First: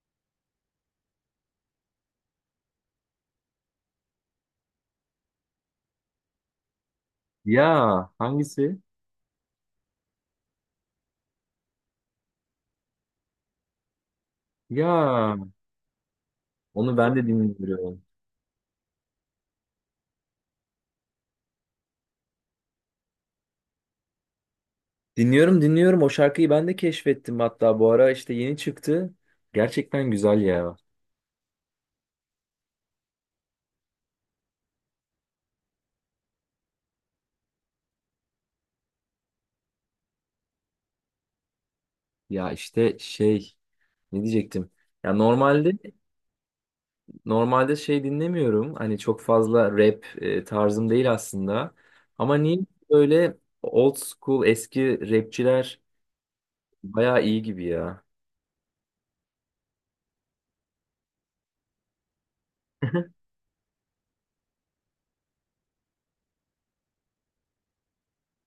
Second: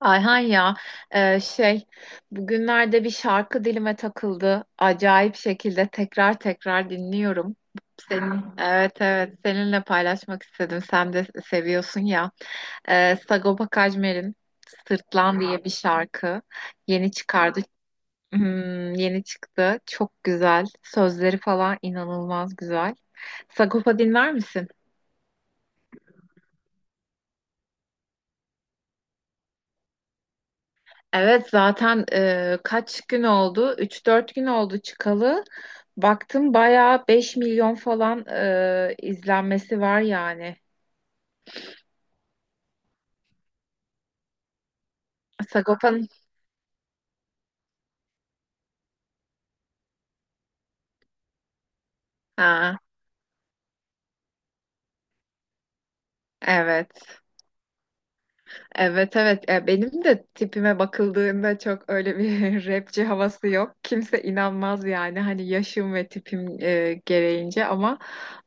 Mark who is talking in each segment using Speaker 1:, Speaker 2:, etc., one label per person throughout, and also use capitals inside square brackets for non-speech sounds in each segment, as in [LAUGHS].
Speaker 1: Ayhan ya, e, şey bugünlerde bir şarkı dilime takıldı. Acayip şekilde tekrar dinliyorum.
Speaker 2: Ya
Speaker 1: Senin
Speaker 2: hangisi?
Speaker 1: evet evet seninle paylaşmak istedim. Sen de seviyorsun ya. Sagopa Kajmer'in Sırtlan
Speaker 2: Ya
Speaker 1: diye bir şarkı
Speaker 2: onu
Speaker 1: yeni
Speaker 2: ben de
Speaker 1: çıkardı.
Speaker 2: dinliyorum.
Speaker 1: Hmm, yeni çıktı. Çok güzel. Sözleri falan inanılmaz güzel. Sagopa dinler misin?
Speaker 2: Dinliyorum o şarkıyı ben de keşfettim, hatta bu ara işte yeni çıktı. Gerçekten güzel ya.
Speaker 1: Evet zaten, kaç gün oldu? Üç dört gün oldu çıkalı. Baktım bayağı 5 milyon falan izlenmesi var yani.
Speaker 2: Ya işte ne diyecektim? Ya normalde
Speaker 1: Sagopa'nın.
Speaker 2: normalde şey dinlemiyorum. Hani çok fazla rap tarzım değil aslında. Ama niye
Speaker 1: Ha,
Speaker 2: böyle old school eski rapçiler
Speaker 1: evet.
Speaker 2: bayağı iyi gibi ya.
Speaker 1: Evet evet. Benim de tipime bakıldığında çok öyle bir [LAUGHS] rapçi
Speaker 2: [LAUGHS]
Speaker 1: havası yok. Kimse inanmaz yani hani yaşım ve tipim gereğince ama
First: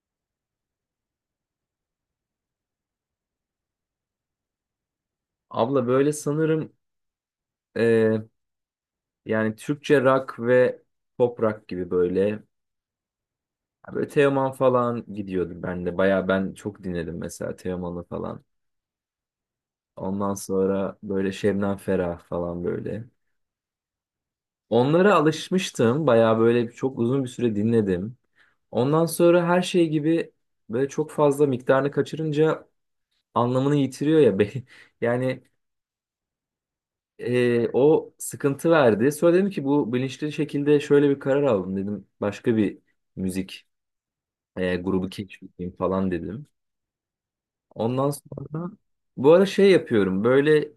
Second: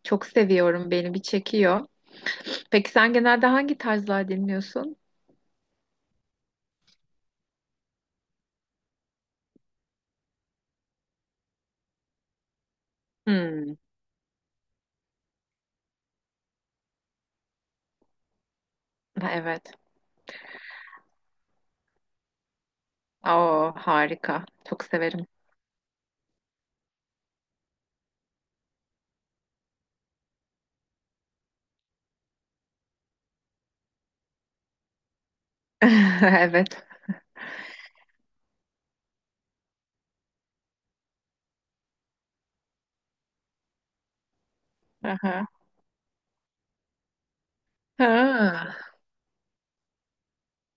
Speaker 1: çok seviyorum. Beni bir çekiyor. Peki sen genelde hangi tarzlar dinliyorsun?
Speaker 2: Abla böyle sanırım e, yani Türkçe rock ve pop rock gibi böyle.
Speaker 1: Hmm,
Speaker 2: Ya böyle Teoman falan gidiyordu ben de. Baya ben çok dinledim mesela Teoman'ı falan.
Speaker 1: evet.
Speaker 2: Ondan sonra böyle Şebnem Ferah falan böyle.
Speaker 1: Oo, harika. Çok
Speaker 2: Onlara
Speaker 1: severim.
Speaker 2: alışmıştım. Baya böyle çok uzun bir süre dinledim. Ondan sonra her şey gibi böyle çok fazla miktarını kaçırınca anlamını yitiriyor ya. [LAUGHS] Yani
Speaker 1: [LAUGHS] Evet.
Speaker 2: o sıkıntı verdi. Sonra dedim ki bu, bilinçli şekilde şöyle bir karar aldım dedim. Başka bir müzik grubu
Speaker 1: Aha.
Speaker 2: keşfedeyim falan dedim. Ondan sonra
Speaker 1: Ha.
Speaker 2: bu ara şey yapıyorum. Böyle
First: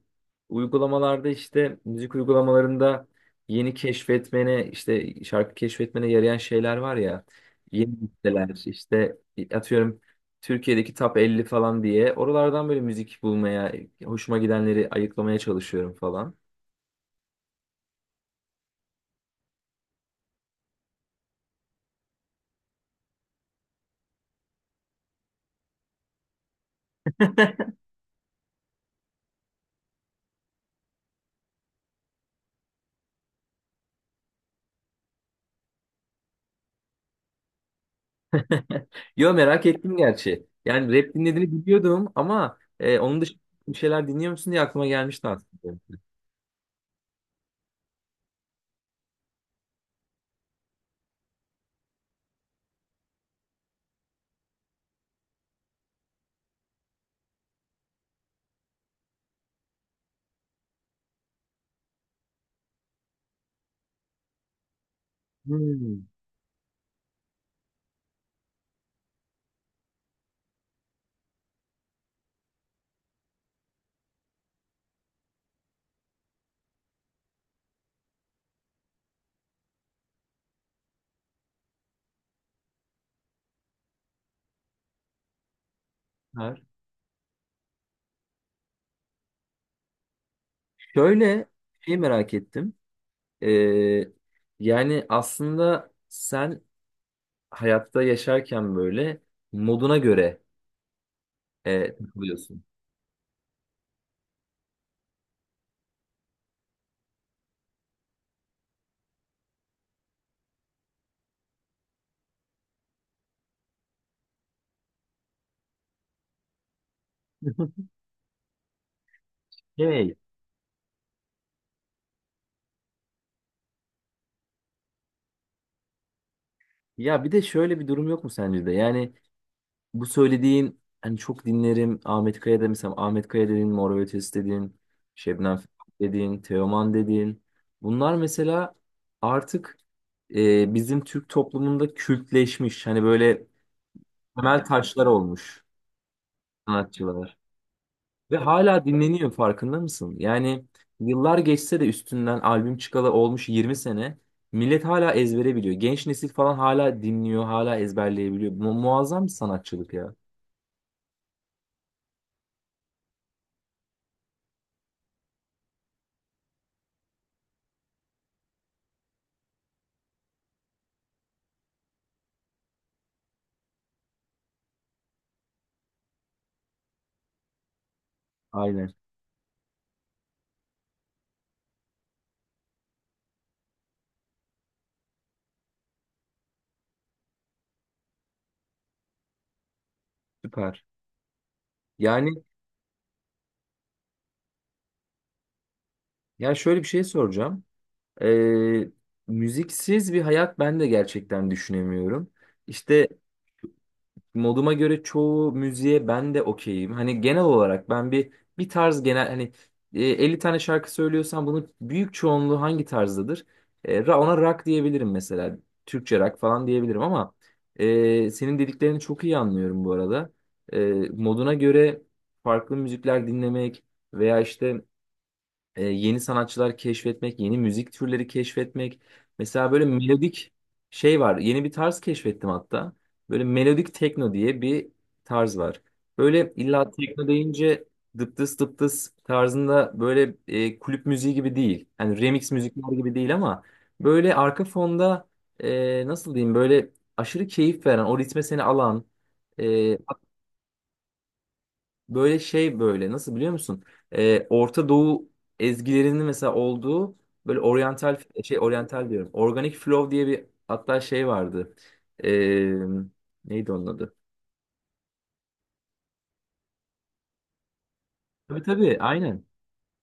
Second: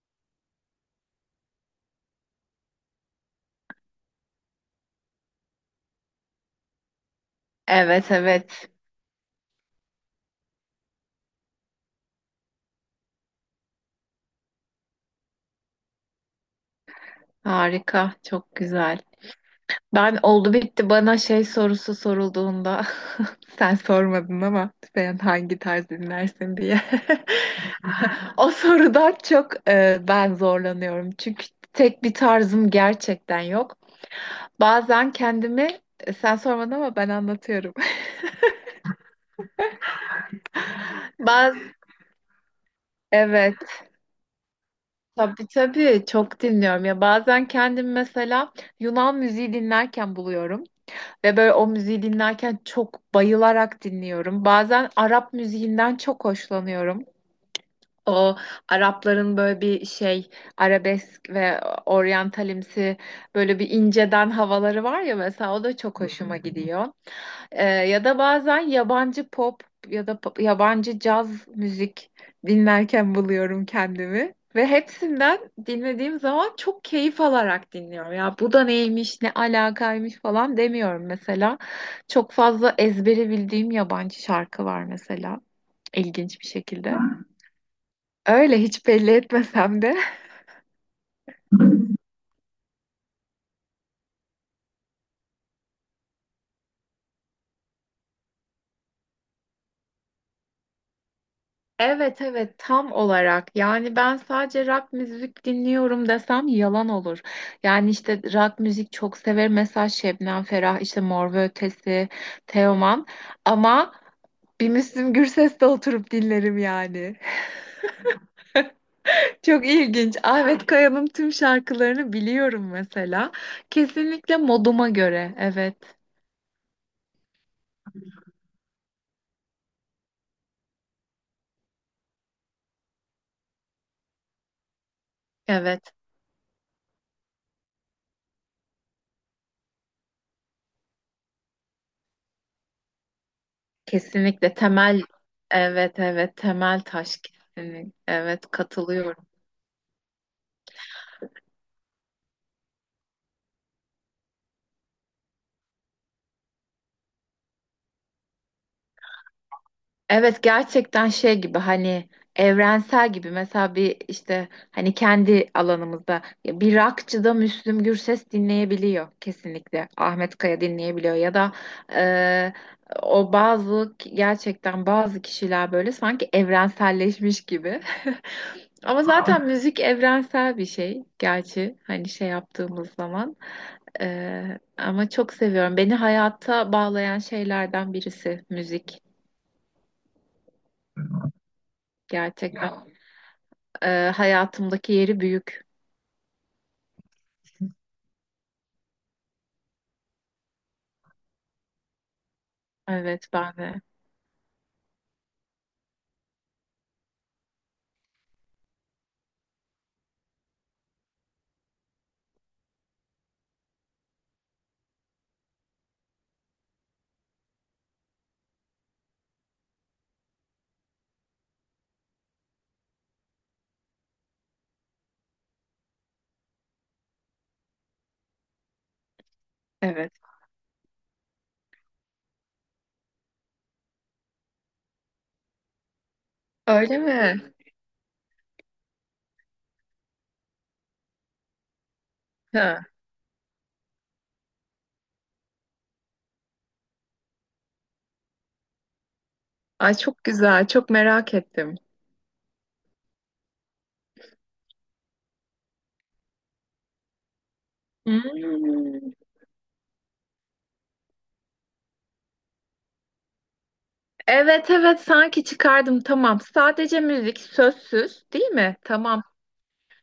Speaker 2: uygulamalarda, işte müzik uygulamalarında yeni keşfetmene, işte şarkı keşfetmene yarayan şeyler var ya. Yeni
Speaker 1: Evet
Speaker 2: listeler
Speaker 1: evet.
Speaker 2: işte, atıyorum Türkiye'deki top 50 falan diye, oralardan böyle müzik bulmaya, hoşuma gidenleri ayıklamaya çalışıyorum falan.
Speaker 1: Harika. Çok güzel. Ben oldu bitti bana şey sorusu sorulduğunda [LAUGHS] sen sormadın ama sen hangi tarz dinlersin diye. [LAUGHS] O sorudan çok, ben zorlanıyorum. Çünkü tek bir tarzım gerçekten yok. Bazen kendimi, sen sormadın ama ben anlatıyorum.
Speaker 2: [LAUGHS] Yo, merak ettim gerçi. Yani rap
Speaker 1: [LAUGHS]
Speaker 2: dinlediğini
Speaker 1: Baz
Speaker 2: biliyordum ama onun dışında
Speaker 1: evet.
Speaker 2: bir şeyler dinliyor musun diye aklıma gelmişti aslında.
Speaker 1: Tabii tabii, çok dinliyorum ya, bazen kendim mesela Yunan müziği dinlerken buluyorum ve böyle o müziği dinlerken çok bayılarak dinliyorum. Bazen Arap müziğinden çok hoşlanıyorum. O Arapların böyle bir şey arabesk ve oryantalimsi, böyle bir inceden havaları var ya mesela, o da çok
Speaker 2: Hmm.
Speaker 1: hoşuma gidiyor. Ya da bazen yabancı pop ya da yabancı caz müzik dinlerken buluyorum kendimi. Ve hepsinden dinlediğim zaman çok keyif alarak dinliyorum. Ya bu da neymiş, ne alakaymış falan demiyorum mesela. Çok fazla ezbere bildiğim yabancı şarkı var mesela. İlginç bir
Speaker 2: Var.
Speaker 1: şekilde. Öyle hiç belli etmesem de.
Speaker 2: Şöyle şey merak ettim. Ee, yani aslında sen hayatta yaşarken böyle moduna göre
Speaker 1: Evet evet,
Speaker 2: takılıyorsun.
Speaker 1: tam olarak yani, ben sadece rock müzik dinliyorum desem yalan olur. Yani işte rock müzik çok severim, mesela Şebnem Ferah, işte Mor ve Ötesi, Teoman, ama bir Müslüm Gürses'te oturup dinlerim yani. [LAUGHS] Çok ilginç.
Speaker 2: Evet.
Speaker 1: Ahmet Kaya'nın tüm şarkılarını biliyorum mesela. Kesinlikle moduma göre, evet
Speaker 2: Ya bir de şöyle bir durum yok mu sence de? Yani bu söylediğin, hani çok dinlerim Ahmet Kaya da, mesela Ahmet Kaya dedin, Mor ve Ötesi dedin, Şebnem Ferah
Speaker 1: evet.
Speaker 2: dedin, Teoman dedin. Bunlar mesela artık bizim Türk toplumunda kültleşmiş. Hani böyle
Speaker 1: Kesinlikle
Speaker 2: temel
Speaker 1: temel,
Speaker 2: taşlar olmuş
Speaker 1: evet evet, temel taş
Speaker 2: sanatçılara.
Speaker 1: kesinlikle,
Speaker 2: Ve
Speaker 1: evet,
Speaker 2: hala
Speaker 1: katılıyorum.
Speaker 2: dinleniyor, farkında mısın? Yani yıllar geçse de, üstünden albüm çıkalı olmuş 20 sene, millet hala ezbere biliyor. Genç nesil falan hala dinliyor, hala ezberleyebiliyor. Muazzam bir sanatçılık ya.
Speaker 1: Evet, gerçekten şey gibi, hani evrensel gibi mesela, bir işte hani kendi alanımızda ya, bir rockçıda Müslüm Gürses dinleyebiliyor, kesinlikle Ahmet Kaya dinleyebiliyor ya da e, o bazı gerçekten bazı kişiler böyle sanki evrenselleşmiş gibi [LAUGHS]
Speaker 2: Aynen.
Speaker 1: ama zaten müzik evrensel bir şey, gerçi hani şey yaptığımız zaman. Ama çok seviyorum. Beni hayata bağlayan şeylerden birisi müzik
Speaker 2: Süper. Yani
Speaker 1: gerçekten. Hayatımdaki yeri büyük.
Speaker 2: ya, şöyle bir şey soracağım. Ee, müziksiz bir hayat ben de gerçekten düşünemiyorum. İşte
Speaker 1: Evet ben de.
Speaker 2: moduma göre çoğu müziğe ben de okeyim. Hani genel olarak ben bir tarz, genel hani 50 tane şarkı söylüyorsam bunun büyük çoğunluğu hangi tarzdadır? Ona rock diyebilirim mesela. Türkçe rock falan diyebilirim, ama senin dediklerini çok iyi anlıyorum bu arada. E, Moduna göre farklı müzikler dinlemek, veya işte yeni sanatçılar keşfetmek, yeni müzik türleri keşfetmek. Mesela böyle
Speaker 1: Evet.
Speaker 2: melodik şey var. Yeni bir tarz keşfettim hatta. Böyle melodik tekno diye bir tarz var. Böyle illa
Speaker 1: Öyle
Speaker 2: tekno
Speaker 1: mi?
Speaker 2: deyince dıptıs dıptıs tarzında böyle kulüp müziği gibi değil. Yani remix
Speaker 1: Ha.
Speaker 2: müzikler gibi değil, ama böyle arka fonda nasıl diyeyim, böyle aşırı keyif veren, o ritme seni alan.
Speaker 1: Ay çok güzel. Çok merak ettim.
Speaker 2: Böyle şey, böyle, nasıl biliyor musun? Orta Doğu ezgilerinin mesela olduğu böyle oryantal şey,
Speaker 1: Hmm.
Speaker 2: oryantal diyorum. Organic Flow diye bir hatta şey vardı. Ee, neydi onun adı?
Speaker 1: Evet evet, sanki çıkardım, tamam. Sadece müzik, sözsüz değil
Speaker 2: Tabii
Speaker 1: mi?
Speaker 2: tabii,
Speaker 1: Tamam.
Speaker 2: aynen.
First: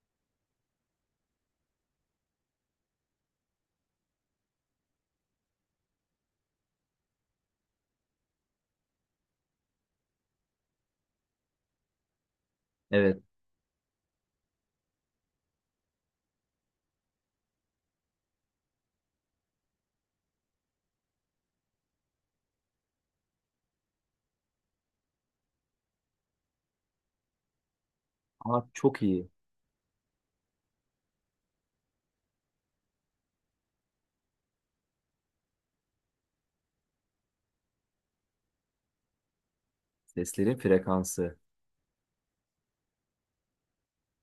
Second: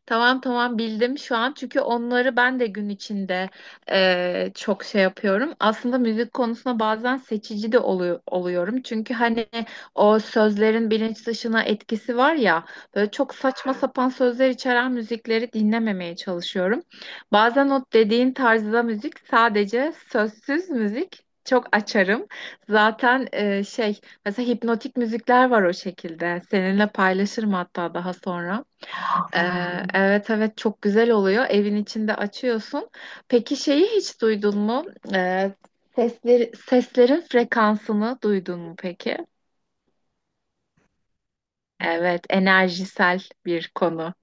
Speaker 1: Tamam tamam, bildim şu an, çünkü onları ben de gün içinde çok şey yapıyorum. Aslında müzik konusunda bazen seçici de oluyorum. Çünkü hani o sözlerin bilinç dışına etkisi var ya, böyle
Speaker 2: Evet.
Speaker 1: çok saçma sapan sözler içeren müzikleri dinlememeye çalışıyorum. Bazen o dediğin tarzda müzik, sadece sözsüz müzik. Çok açarım. Zaten mesela hipnotik müzikler var o şekilde. Seninle paylaşırım hatta daha
Speaker 2: Aa,
Speaker 1: sonra.
Speaker 2: çok iyi.
Speaker 1: Aa, evet evet, çok güzel oluyor. Evin içinde açıyorsun. Peki şeyi hiç duydun mu? Ee, seslerin frekansını duydun mu peki?
Speaker 2: Seslerin frekansı.
Speaker 1: Evet, enerjisel bir konu.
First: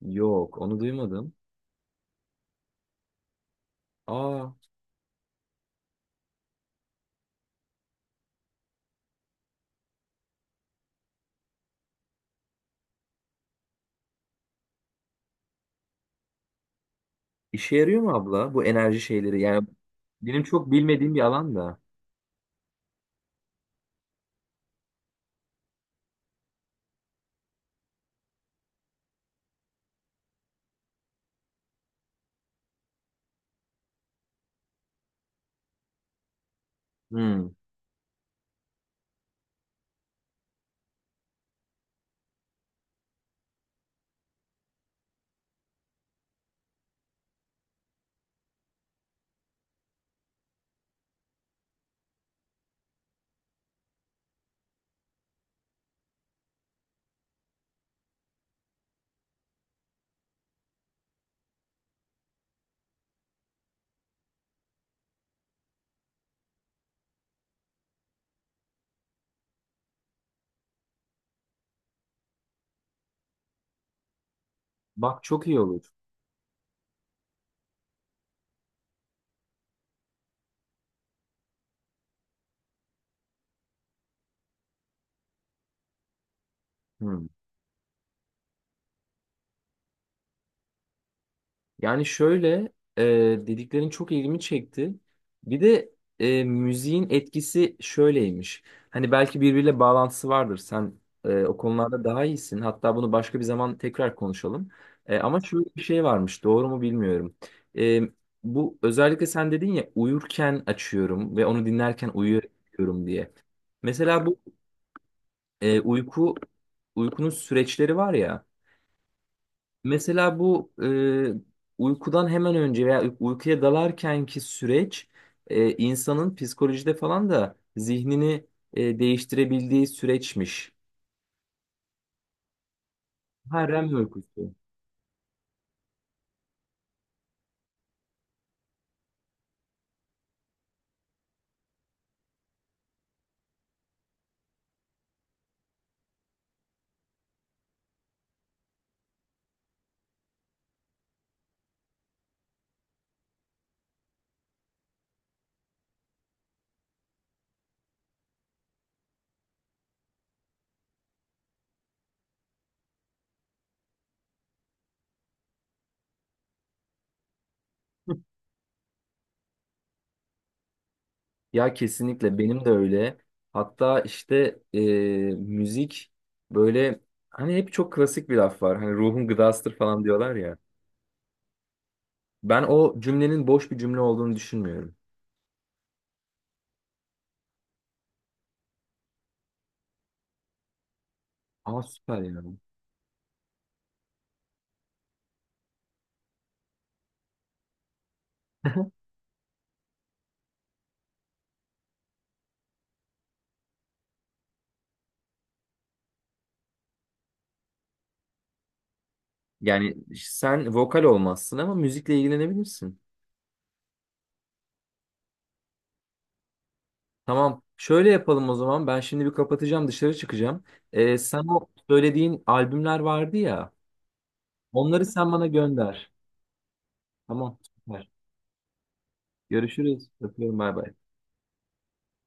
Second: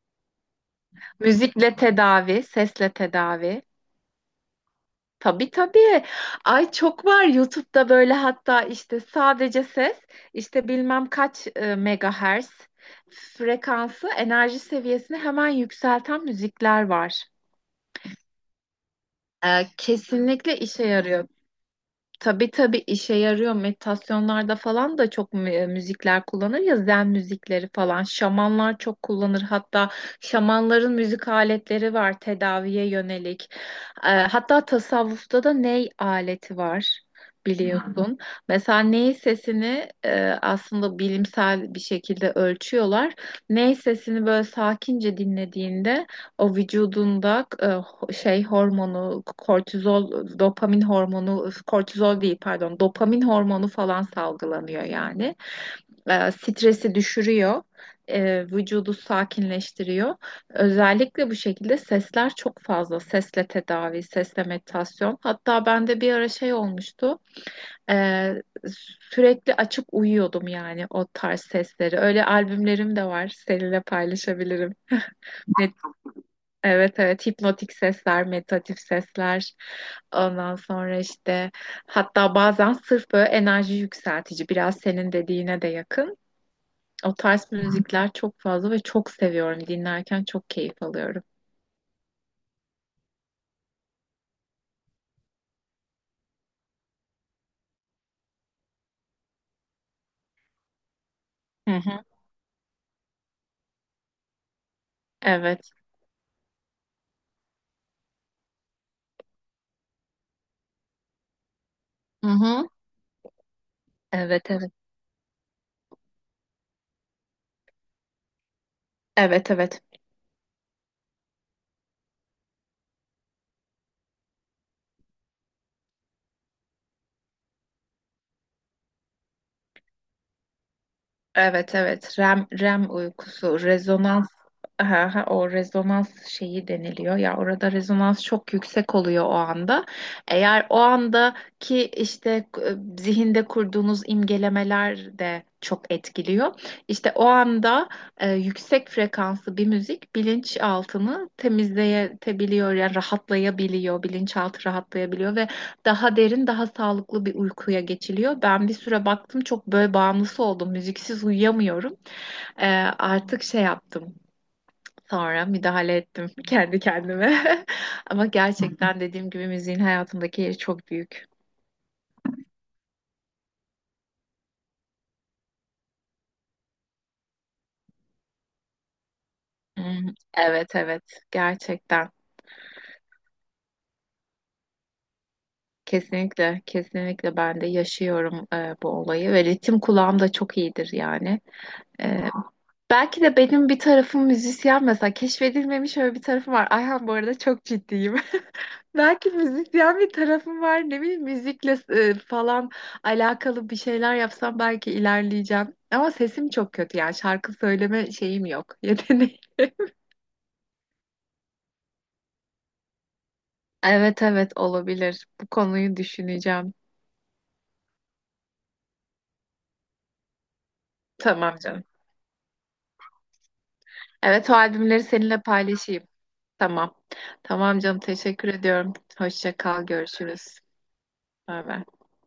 Speaker 2: Yok, onu duymadım.
Speaker 1: Müzikle tedavi, sesle tedavi.
Speaker 2: Aa,
Speaker 1: Tabii tabii. Ay çok var YouTube'da böyle, hatta işte sadece ses, işte bilmem kaç megahertz frekansı, enerji seviyesini hemen yükselten müzikler var.
Speaker 2: işe yarıyor mu abla bu enerji şeyleri? Yani benim
Speaker 1: Kesinlikle
Speaker 2: çok
Speaker 1: işe
Speaker 2: bilmediğim bir
Speaker 1: yarıyor.
Speaker 2: alan da.
Speaker 1: Tabii tabii, işe yarıyor. Meditasyonlarda falan da çok müzikler kullanır ya, zen müzikleri falan. Şamanlar çok kullanır. Hatta şamanların müzik aletleri var tedaviye yönelik. Hatta tasavvufta da ney aleti var,
Speaker 2: Hmm.
Speaker 1: biliyorsun. Mesela ney sesini aslında bilimsel bir şekilde ölçüyorlar. Ney sesini böyle sakince dinlediğinde o vücudunda hormonu, kortizol, dopamin hormonu, kortizol değil pardon, dopamin hormonu falan salgılanıyor yani. Stresi düşürüyor, vücudu sakinleştiriyor. Özellikle bu şekilde sesler çok fazla. Sesle tedavi, sesle meditasyon. Hatta bende bir ara şey olmuştu. E, sürekli açıp uyuyordum yani o tarz sesleri. Öyle albümlerim de var. Seninle paylaşabilirim.
Speaker 2: Bak, çok iyi
Speaker 1: Ne
Speaker 2: olur.
Speaker 1: Evet evet, hipnotik sesler, meditatif sesler. Ondan sonra işte, hatta bazen sırf böyle enerji yükseltici, biraz senin dediğine de yakın. O
Speaker 2: Hmm.
Speaker 1: tarz müzikler çok fazla ve çok seviyorum. Dinlerken çok keyif alıyorum.
Speaker 2: Yani şöyle e, dediklerin çok ilgimi çekti. Bir de müziğin etkisi şöyleymiş. Hani belki birbiriyle bağlantısı vardır. Sen o
Speaker 1: Hı
Speaker 2: konularda
Speaker 1: hı.
Speaker 2: daha iyisin. Hatta bunu başka bir zaman tekrar konuşalım. Ama şöyle
Speaker 1: Evet.
Speaker 2: bir şey varmış. Doğru mu bilmiyorum. E, Bu, özellikle sen dedin ya uyurken açıyorum ve onu dinlerken
Speaker 1: Hı hı.
Speaker 2: uyuyorum diye. Mesela bu
Speaker 1: Evet evet.
Speaker 2: e, uyku uykunun süreçleri var ya.
Speaker 1: Evet evet.
Speaker 2: Mesela bu uykudan hemen önce veya uykuya dalarkenki süreç insanın psikolojide falan da zihnini değiştirebildiği süreçmiş.
Speaker 1: Evet evet, REM,
Speaker 2: Ha,
Speaker 1: uykusu
Speaker 2: REM
Speaker 1: rezonans.
Speaker 2: uykusu.
Speaker 1: Aha, o rezonans şeyi deniliyor ya, orada rezonans çok yüksek oluyor o anda. Eğer o andaki işte e, zihinde kurduğunuz imgelemeler de çok etkiliyor. İşte o anda yüksek frekanslı bir müzik bilinçaltını temizleyebiliyor, yani rahatlayabiliyor, bilinçaltı rahatlayabiliyor ve daha derin, daha sağlıklı bir uykuya geçiliyor. Ben bir süre baktım, çok böyle bağımlısı oldum. Müziksiz uyuyamıyorum. Ee, artık şey yaptım. Sonra müdahale ettim [LAUGHS] kendi kendime. [LAUGHS] Ama gerçekten dediğim gibi müziğin hayatımdaki yeri çok büyük.
Speaker 2: Ya kesinlikle benim de öyle. Hatta işte müzik böyle, hani hep çok klasik bir laf var. Hani ruhun gıdasıdır falan
Speaker 1: Hmm,
Speaker 2: diyorlar ya.
Speaker 1: evet evet, gerçekten.
Speaker 2: Ben o cümlenin boş bir cümle olduğunu düşünmüyorum.
Speaker 1: Kesinlikle kesinlikle, ben de yaşıyorum bu olayı ve ritim kulağım da çok iyidir yani.
Speaker 2: Aa, süper
Speaker 1: E,
Speaker 2: yani.
Speaker 1: belki de benim bir tarafım müzisyen mesela, keşfedilmemiş öyle bir tarafım var. Ayhan bu arada çok ciddiyim.
Speaker 2: [LAUGHS]
Speaker 1: Belki müzikten bir tarafım var. Ne bileyim, müzikle falan alakalı bir şeyler yapsam belki ilerleyeceğim. Ama sesim çok kötü, yani şarkı söyleme şeyim yok. [LAUGHS] Yeteneğim.
Speaker 2: Yani sen vokal olmazsın ama müzikle ilgilenebilirsin.
Speaker 1: Evet evet, olabilir. Bu konuyu düşüneceğim.
Speaker 2: Tamam. Şöyle yapalım o zaman. Ben şimdi bir kapatacağım, dışarı çıkacağım. Sen
Speaker 1: Tamam
Speaker 2: o
Speaker 1: canım.
Speaker 2: söylediğin albümler vardı ya.
Speaker 1: Evet, o albümleri
Speaker 2: Onları sen
Speaker 1: seninle
Speaker 2: bana
Speaker 1: paylaşayım.
Speaker 2: gönder.
Speaker 1: Tamam.
Speaker 2: Tamam.
Speaker 1: Tamam canım,
Speaker 2: Süper.
Speaker 1: teşekkür ediyorum. Hoşça kal,
Speaker 2: Görüşürüz. Öpüyorum.
Speaker 1: görüşürüz.
Speaker 2: Bay bay.
Speaker 1: Bay bay.